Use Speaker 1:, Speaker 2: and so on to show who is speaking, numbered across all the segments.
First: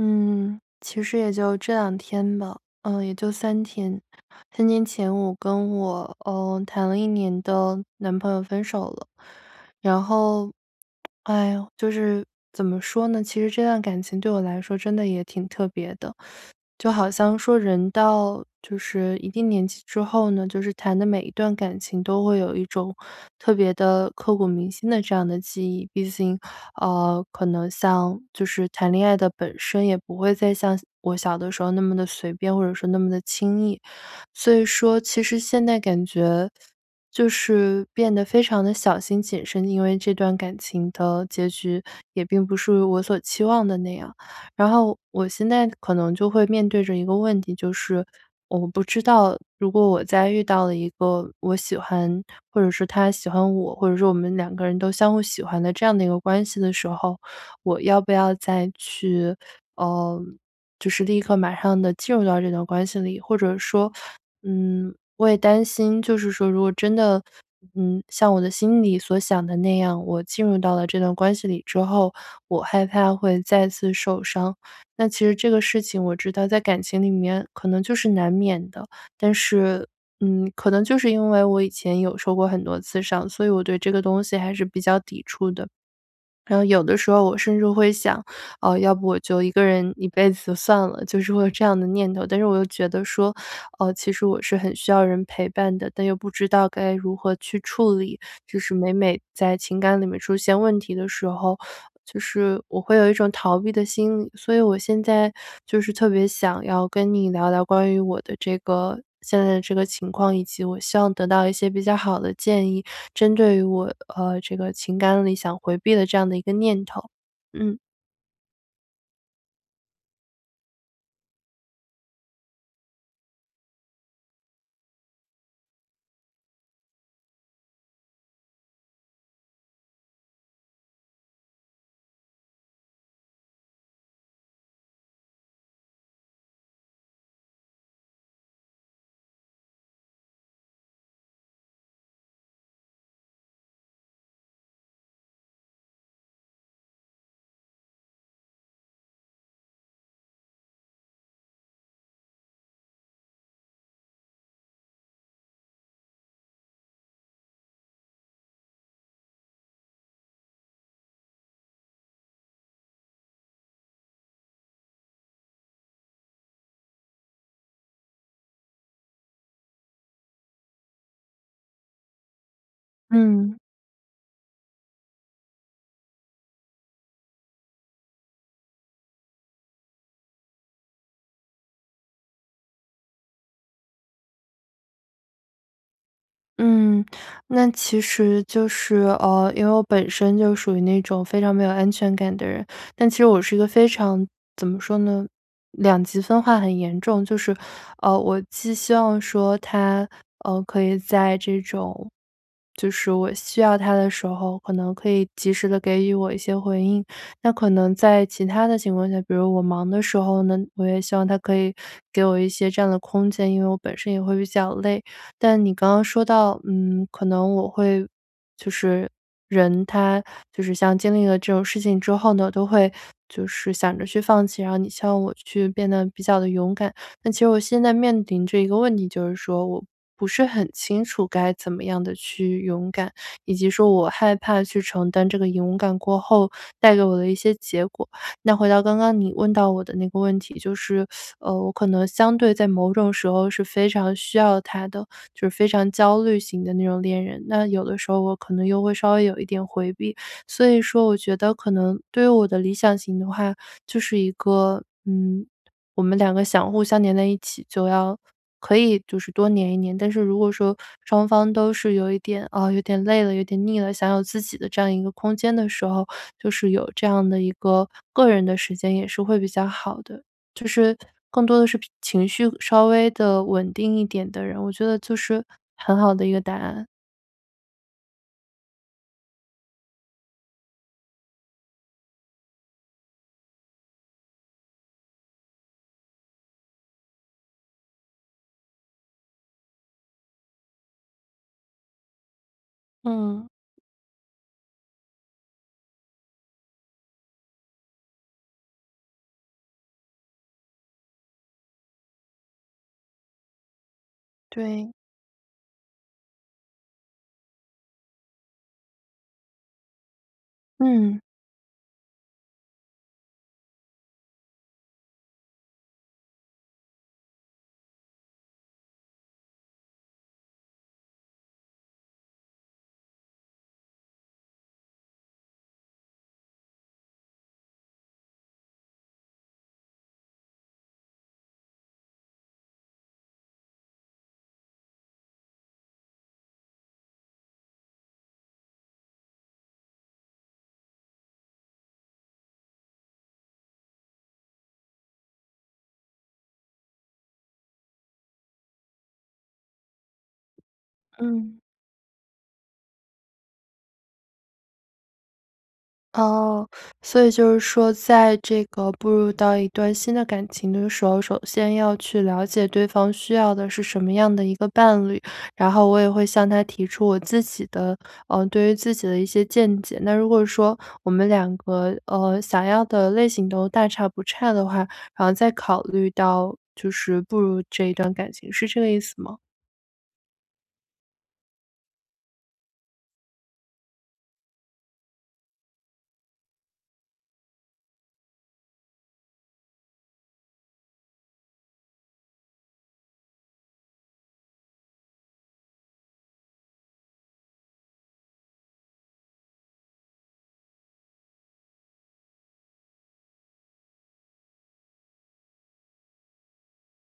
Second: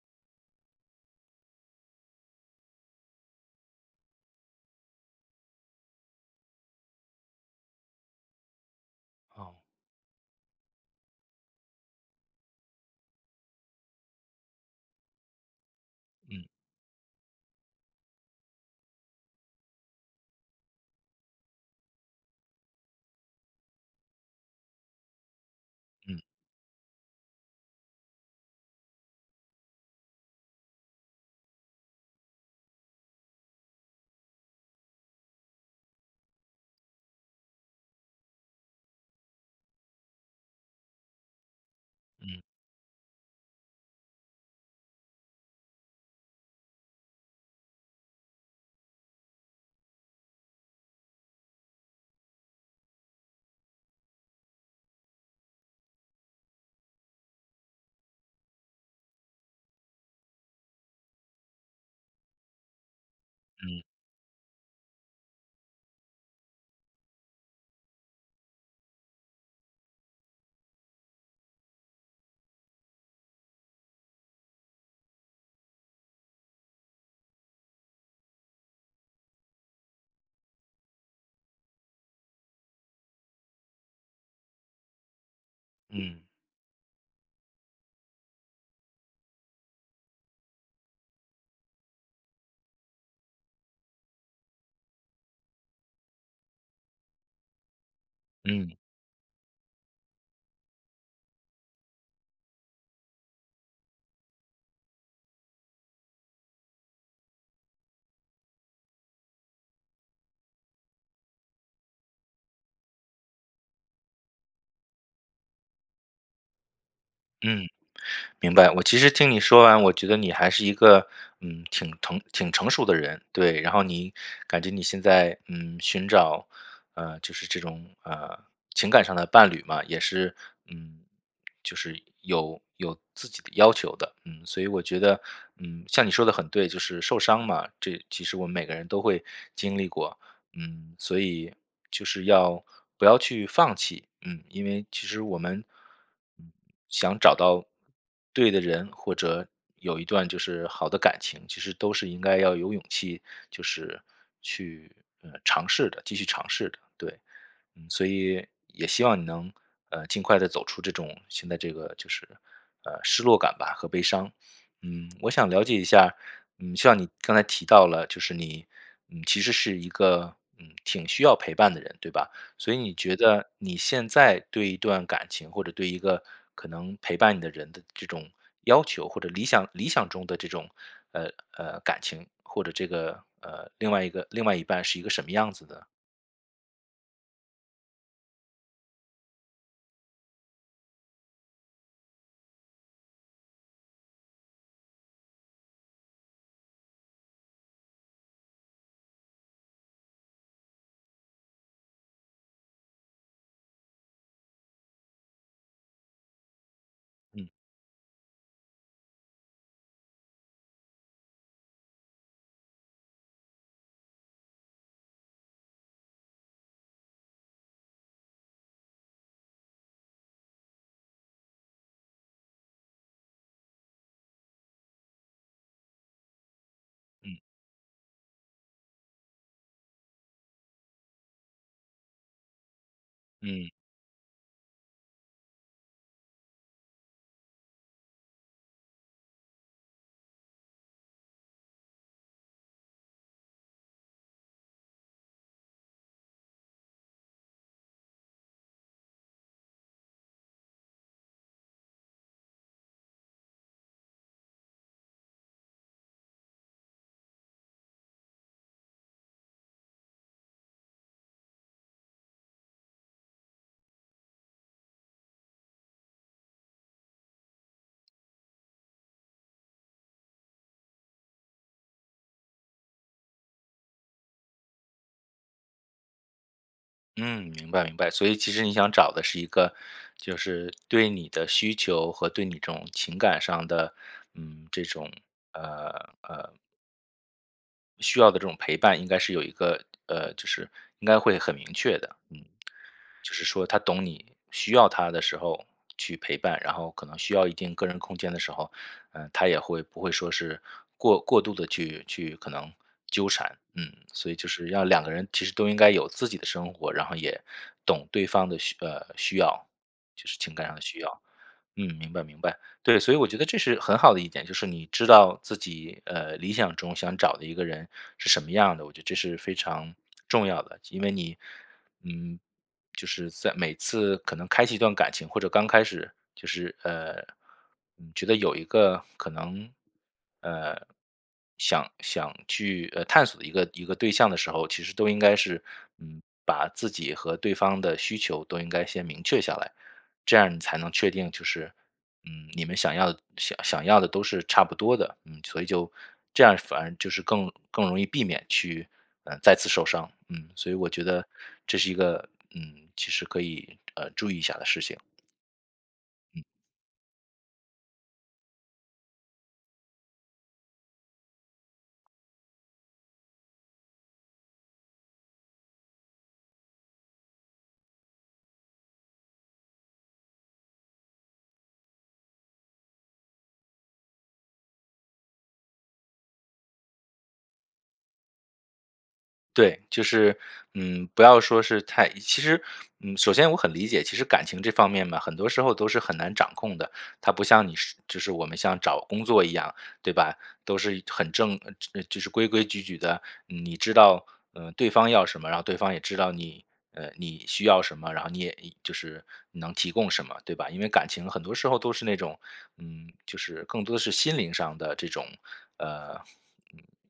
Speaker 1: 嗯，其实也就这两天吧，嗯，也就3天3天前我跟我，呃，谈了1年的，男朋友分手了。
Speaker 2: 哦。
Speaker 1: 然后，哎哟，就是，怎么说呢，其实这段感情对我来说真的也挺特别的。
Speaker 2: 嗯。
Speaker 1: 就好像说人到，就是一定年纪之后呢，就是谈的每一段感情都会有一种特别地刻骨铭心的这样的记忆。毕
Speaker 2: 嗯。
Speaker 1: 竟，呃，可能像就是谈恋爱的本身，也不会再像小我小的时候那么地随便，或者说那么地轻易。所以说其实现在感觉，就是变得非常地小心谨慎，因为这段感情的结局也
Speaker 2: 嗯。
Speaker 1: 并不属于我所期望的那样。然后我现在可能就会面对着一个问题，就是，我不知道，如果我再遇到了一个我喜欢或者说他喜欢我，或者说我们两个人都相互喜欢的这样的一个关系的时候。我要不要再去，呃，就是立刻、马上地进入到这段关系里。或者
Speaker 2: 嗯。
Speaker 1: 说，嗯，我也担心，就是说如果真的，嗯，像我的心里所想的那样，我进入到了这段关系里之后，我害怕会再次受伤。那其实这个事情我知道在感情里面可能就是难免的，但是，嗯，可能就是因为我以前有受过很多次伤，所以我对这个东西还是比较抵触的。
Speaker 2: 嗯。
Speaker 1: 然后有的时候我甚至会想，呃，要不我就一个人一辈子算了，就是会有这样的念头。但是我又觉得说，呃，其实我是很需要人陪伴的，但又不知道该如何去处理。就
Speaker 2: 嗯。
Speaker 1: 是每每在情感里面出现问题的时候，就是我会有一种逃避的心理，所以我现在就是特别想要跟你聊聊关于我的这个现在的这个情况，以及我希望得到一些比较好的建议针对于我，呃，这个情感里想回避的这样的一个念头。
Speaker 2: 嗯，
Speaker 1: 嗯。
Speaker 2: 明白。我其实听你说完，我觉得你还是一个，嗯，挺疼挺成熟的人。对，然后你感觉你现在，嗯，寻找，呃，就是这种，呃，情感上的伴侣嘛，也是，嗯，就是有有自己的要求的。嗯，所以我觉得，嗯，像你说得很对，就是受伤嘛，这其实我们每个人都会经历过。嗯，所以就是要不要去放弃，嗯，因为其实我们，嗯，想找到，对的人，或者有一段就是好的感情，其实都是应该要有勇气，就是去，嗯，尝试的，继续尝试的，对。嗯，所以，也希望你能，呃，尽快地走出这种新的这个就是，呃，失落感吧和悲伤。嗯，我想了解一下，嗯，像你刚才提到了，就是你，嗯，其实是一个，嗯，挺需要陪伴的人，对吧？所以你觉得
Speaker 1: 嗯。
Speaker 2: 你现在对一段感情或者对一个可能陪伴你的人的这种要求，或者理想理想中的这种，呃，呃，感情或者这个，呃，另外一个另外一半是一个什么样子的？
Speaker 1: 嗯，那其实就是，呃，因为我本身就属于那种非常没有安全感的人，但其实我是一个非常怎么说呢，两极分化很严重。就是，呃，我既希望说他，呃，可以在这种就是我需要他的时候，可能可以及时的给予我一些回应。
Speaker 2: 嗯。
Speaker 1: 那可能在其它的情况下，比如我忙的时候呢，我也希望他可以给我一些这样的空间，因为我本身也会比较累。但你刚刚说到，嗯，可能我会就是人他就是像经历了这种事情之后呢，都会就是想着去放弃，然后你希望我去变得比较地勇敢。但
Speaker 2: 嗯。
Speaker 1: 其实我现在面临着一个问题，就是说我不是很清楚该怎么样地去勇敢，以及
Speaker 2: 嗯。
Speaker 1: 说我害怕去承担这个勇敢过后带给我的一些结果。那回到刚刚你问到我的那个问题，就是，呃，我可能相对在某种时候是非常需要他的，就非常焦虑型的那种恋人，那有的时候我可能又会稍微有一点回避。所以说我觉得可能对于我的理想型的话就是一个，嗯，我们两个想互相黏在一起，就要可以就是多黏一黏。但是如果说双方都是有一点，啊，有点累了、有点腻了，想有自己的这样一个空间的时候，就是有这样的一个，个人的时间也是会比较好的，就是更多的是脾情绪稍微地稳定一点的人，我觉得就是很好的一个答案。
Speaker 2: 嗯，明白明白。所以其实你想找的是一个，就是对你的需求和对你这种情感上的，嗯，这种呃，呃。需要的这种陪伴应该是有一个呃，就是应该会很明确的，嗯。就是
Speaker 1: 嗯。
Speaker 2: 说他懂你需要他的时候去陪伴，然后可能需要一定个人空间的时候，呃，他也会不会说是过过度地去去可能纠缠。嗯，所以就是要
Speaker 1: 对。
Speaker 2: 两个人其实都应该有自己的生活，然后也懂对方的需呃，需要，就是情感上的需
Speaker 1: 嗯。
Speaker 2: 要。嗯，明白明白，对。所以我觉得这是很好的一点，就是你知道自己，呃，理想中想找的一个人是什么样儿的，我觉得这是非常重要的。就因为你，嗯，就是在每次可能开启一段感情，或者刚开始就是，呃，嗯，觉得有一个可能，呃，想想去，呃，探索的一个一个对象的时候，其实都应该是，嗯，把自己和对方的需求都应该先明确下来。这样你才能确定就是，嗯，你们想要的想想要的都是差不多的，嗯，所以就这样反而就是更更容易避免去，呃，再次受伤，嗯。所以我觉得
Speaker 1: 嗯。
Speaker 2: 这是一个，嗯，其实可以，呃，注意一下的事情。嗯。
Speaker 1: 哦，所以就是说在这个步入到一段新的感情的时候，首先要去了解对方需要的是什么样的一个伴侣。然后我也会向他提出我自己的呃，对于自己的一些见解。那如果说我们两个，呃，想要的类型都大差不差的话，然后再考虑到就是步入这一段感情，是这个意思吗？
Speaker 2: 对，就是，嗯，不要说是太一其实，嗯，首先我很理解，其实感情这方面嘛，很多时候都是很难掌控的。它不像你是就是我们像找工作一样，对吧？都是一很正呃，这，呃，就是规规矩矩的，你知道，呃，对方要什么，然后对方也知道你，呃，你需要什么，然后你也也就是你能提供什么，对吧？因为感情很多时候都是那种，嗯，就是更多的是心灵上的这种，呃，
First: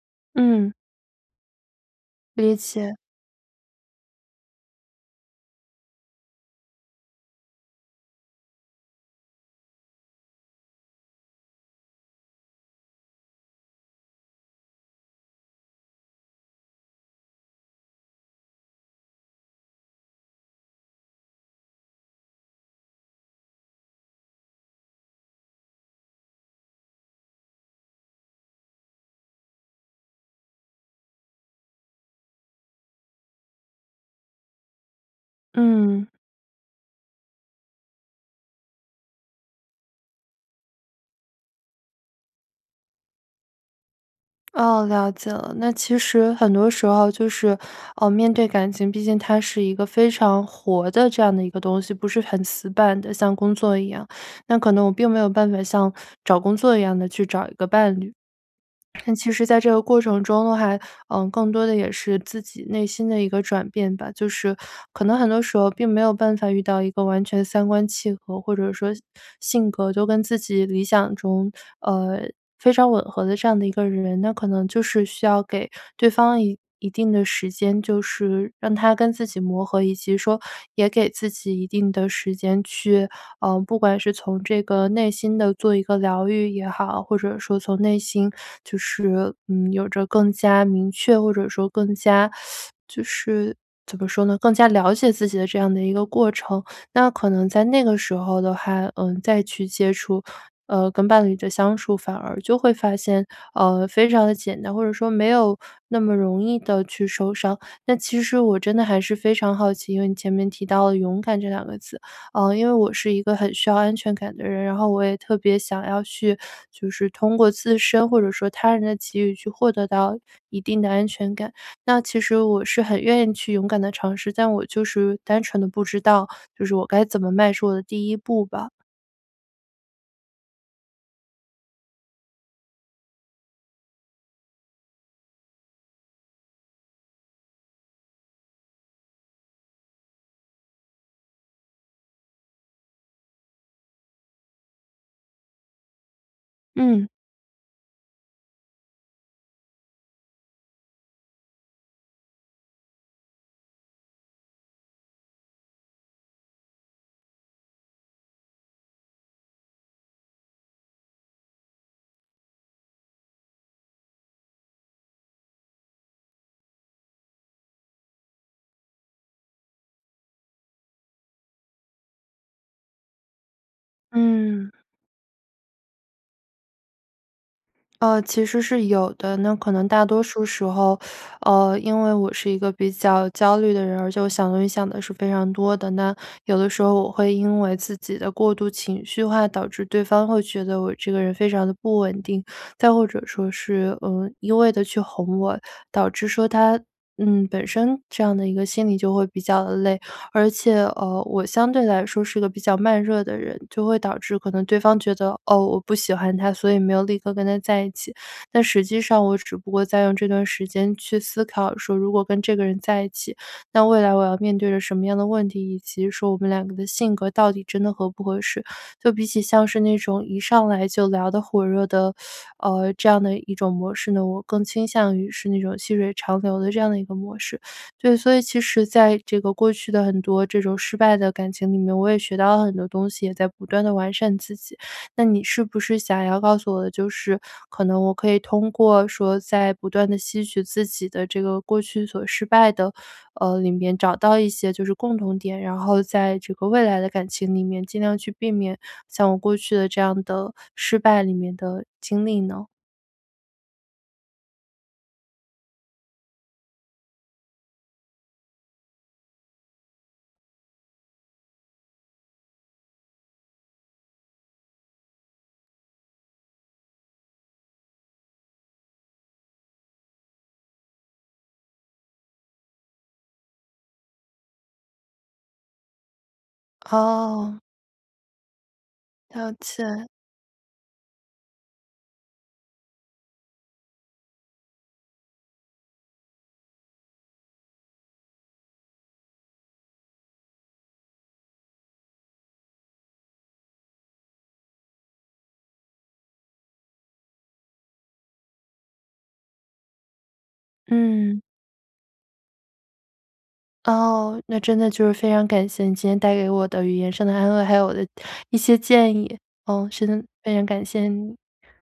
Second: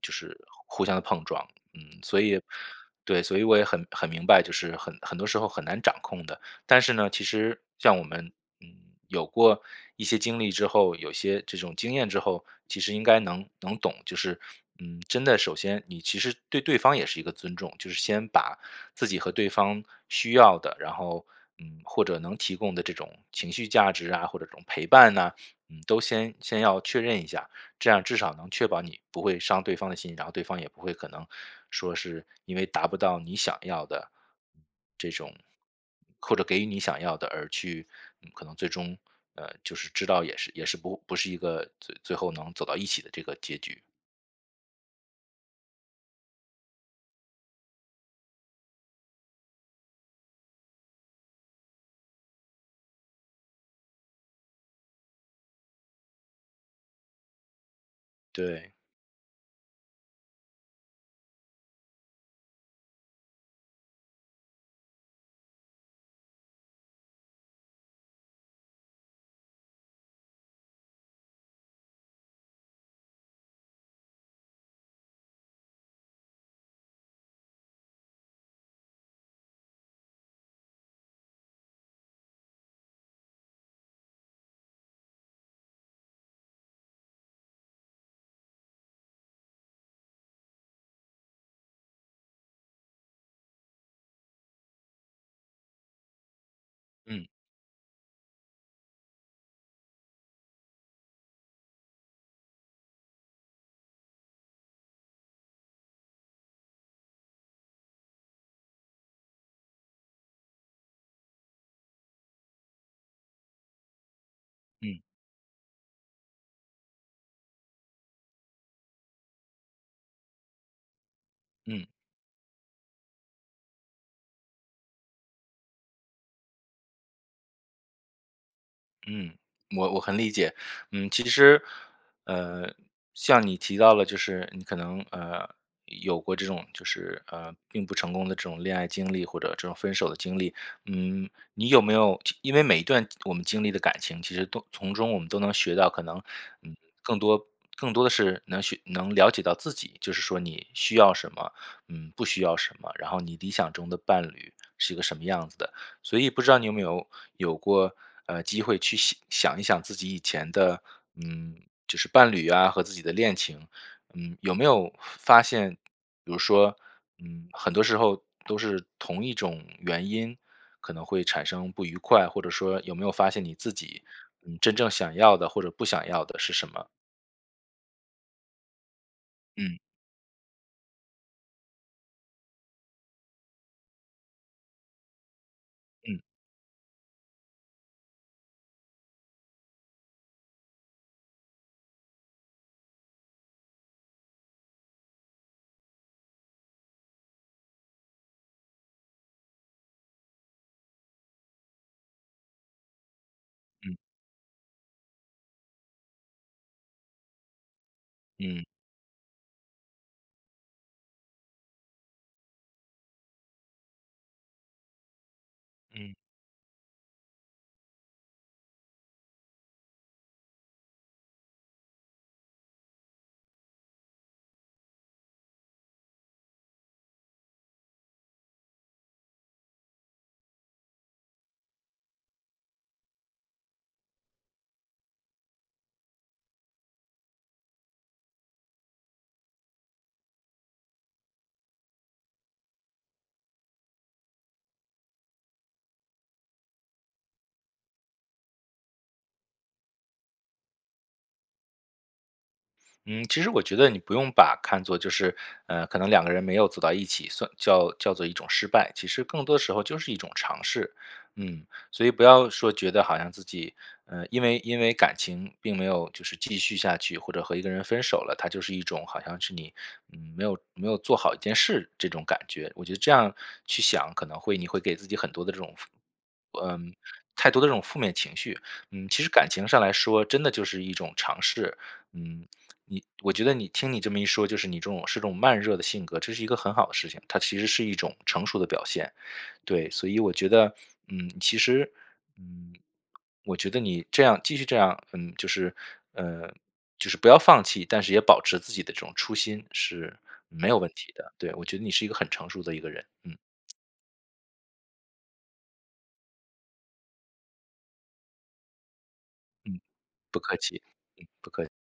Speaker 2: 就是
Speaker 1: 嗯。
Speaker 2: 互相的碰撞，嗯。所以
Speaker 1: 理解。
Speaker 2: 对，所以我也很很明白，就是很很多时候很难掌控的。但是呢，其实像我们，嗯，有过一些经历之后，有些这种经验之后，其实应该能能懂。就是，嗯，真的首先你其实对对方也是一个尊重，就是先把自己和对方需要的，然后，嗯，或者能提供的这种情绪价值啊，或者这种陪伴啊，嗯，都先先要确认一下。这样至少能确保你不会伤对方的心，然后对方也不会可能说是因为达不到你想要的这种
Speaker 1: 嗯。
Speaker 2: 或者给予你想要的，而去，嗯，可能最终，呃，就是知道也是也是不不是一个最最后能走到一起的这个结局。
Speaker 1: 哦，了解了。那其实很多时候就是，呃，面对感情，毕竟它是一个非常活的这样的一个东西，不是很死板的，像工作一样，那可能我并没有办法像找工作一样地去找一个伴侣。
Speaker 2: 对。
Speaker 1: 但其实在这个过程中呢还嗯，更多的也是自己内心的一个转变吧，就是，可能很多时候并没有办法遇到一个完全三观契合，或者说性格都跟自己理想中呃，非常吻合的这样的一个人。那可能就是需要给对方一一定的时间，就是让他跟自己磨合，以及说也给自己一定的时间去，嗯，不管是从这个内心的做一个疗愈也好，或者说从内心就是，嗯，有着更加明确，或者说更加 就是怎么说呢，更加了解自己的这样的一个过程。那
Speaker 2: 嗯。
Speaker 1: 可能在那个时候的话，嗯，再去接触，呃，跟伴侣的相处，反而就会发现，呃，非常地简单，或者说没有那么容易地去受伤。那其实我真的还是非常好奇，因为你前面提到了勇敢这两个字，嗯，因为我是一个很需要安全感的人，然后
Speaker 2: 嗯。
Speaker 1: 我也特别想要去，就是通过自身或者说他人的机遇去获得到，一定的安全感。
Speaker 2: 嗯。
Speaker 1: 那其实我是很愿意去勇敢地尝试，但我就是单纯地不知道就是我该怎么迈出我的第一步吧。
Speaker 2: 嗯，我我很理解。嗯，其实，呃，像你提到了，就是你可能，呃，有过这种就是，呃，并不成功的这种恋爱经历或者这种分手的经历。嗯，你有没有，就因为每一段我们经历的感情，其实都从中我们都能学到，可能，嗯，
Speaker 1: 嗯。
Speaker 2: 更多更多的是能学能了解到自己，就是说你需要什么？嗯，不需要什么？然后你理想中的伴侣是一个什么样子的？所以不知道你有没有，有过，呃，机会去想想一想自己以前的，嗯，就是伴侣啊和自己的恋情？嗯，有没有发现比如说，嗯，很多时候都是同一种原因，可能会产生不愉快，或者说有没有发现你自己，嗯
Speaker 1: 嗯。
Speaker 2: 真正想要的或者不想要的是什么？
Speaker 1: 呃，其实是有的。那可
Speaker 2: 嗯。
Speaker 1: 能大多数时候，呃，因为我是一个比较焦虑的人，而且我想东西想得是非常多的，那
Speaker 2: 嗯。
Speaker 1: 有的时候我会因为自己的过度情绪化导致对方会觉得我这个人非常地不稳定，再或者说是，呃，一味地去哄我，导致说他嗯，本身，这样的一个心理就会比较累。而且，呃，我相对来说是一个比较慢热的人，就
Speaker 2: 嗯。
Speaker 1: 会导致可能对方觉得：“哦，我不喜欢他，所以没有立刻跟他在一起。”但
Speaker 2: 嗯。
Speaker 1: 实际上我只不过在用这段时间去思考说：“如果跟这个人在一起，那未来我要面对着什么样的问题，以及
Speaker 2: 嗯。
Speaker 1: 说我们两个的性格到底真的合不合适？”就比起像是那种一上来就聊得火热的，呃，这样的一种模式呢，我更倾向于是那种细水长流的这样的一个模式。对，所以其实在这个过去的很多这种失败的感情里面，我也学到了很多东西，也在不断地完善自己。那你是不是想要告诉我的，就是可能我可以通过说在不断地吸取自己的这个过去所失败的，呃，里面找到一些就是共同点，然后在这个未来的感情里面尽量去避免像我过去的这样的，失败里面的经历呢？
Speaker 2: 嗯，其实我觉得你不用把看作就是，呃，可能两个人没有走到一起，算叫叫做一种失败，其实更多时候就是一种尝试。嗯，所以不要说觉得好像自己，呃，因为因为感情并没有就是继续下去，或者和一个人分手了，它就是一种好像是你，嗯，没有没有做好一件事，这种感觉。我觉得这样去想，可能会你会给自己很多的这种负嗯，太
Speaker 1: 哦。
Speaker 2: 多的这种负面情绪，嗯，其实感
Speaker 1: 道
Speaker 2: 情上来
Speaker 1: 歉。
Speaker 2: 说真的就是一种尝试。嗯，你我觉得你听你这么一说，就是你这种是种慢热的性格，这是一个很好的事情，它其实是一种成熟的表现。对，所以我觉得，嗯，其实，嗯，我觉得你这样继续这样嗯，就是，呃，就是不要放弃，但是也保持自己的这种初心是没有问题的，
Speaker 1: 嗯。
Speaker 2: 对，我觉得你是一个很成熟的一个人，嗯。
Speaker 1: 哦。那真的就是非常感谢你今天带给我的语言上的安慰，还有我的一些建议，
Speaker 2: 嗯，
Speaker 1: 嗯，是真的
Speaker 2: 不
Speaker 1: 非
Speaker 2: 客
Speaker 1: 常
Speaker 2: 气，
Speaker 1: 感谢
Speaker 2: 嗯，
Speaker 1: 你。
Speaker 2: 不客气。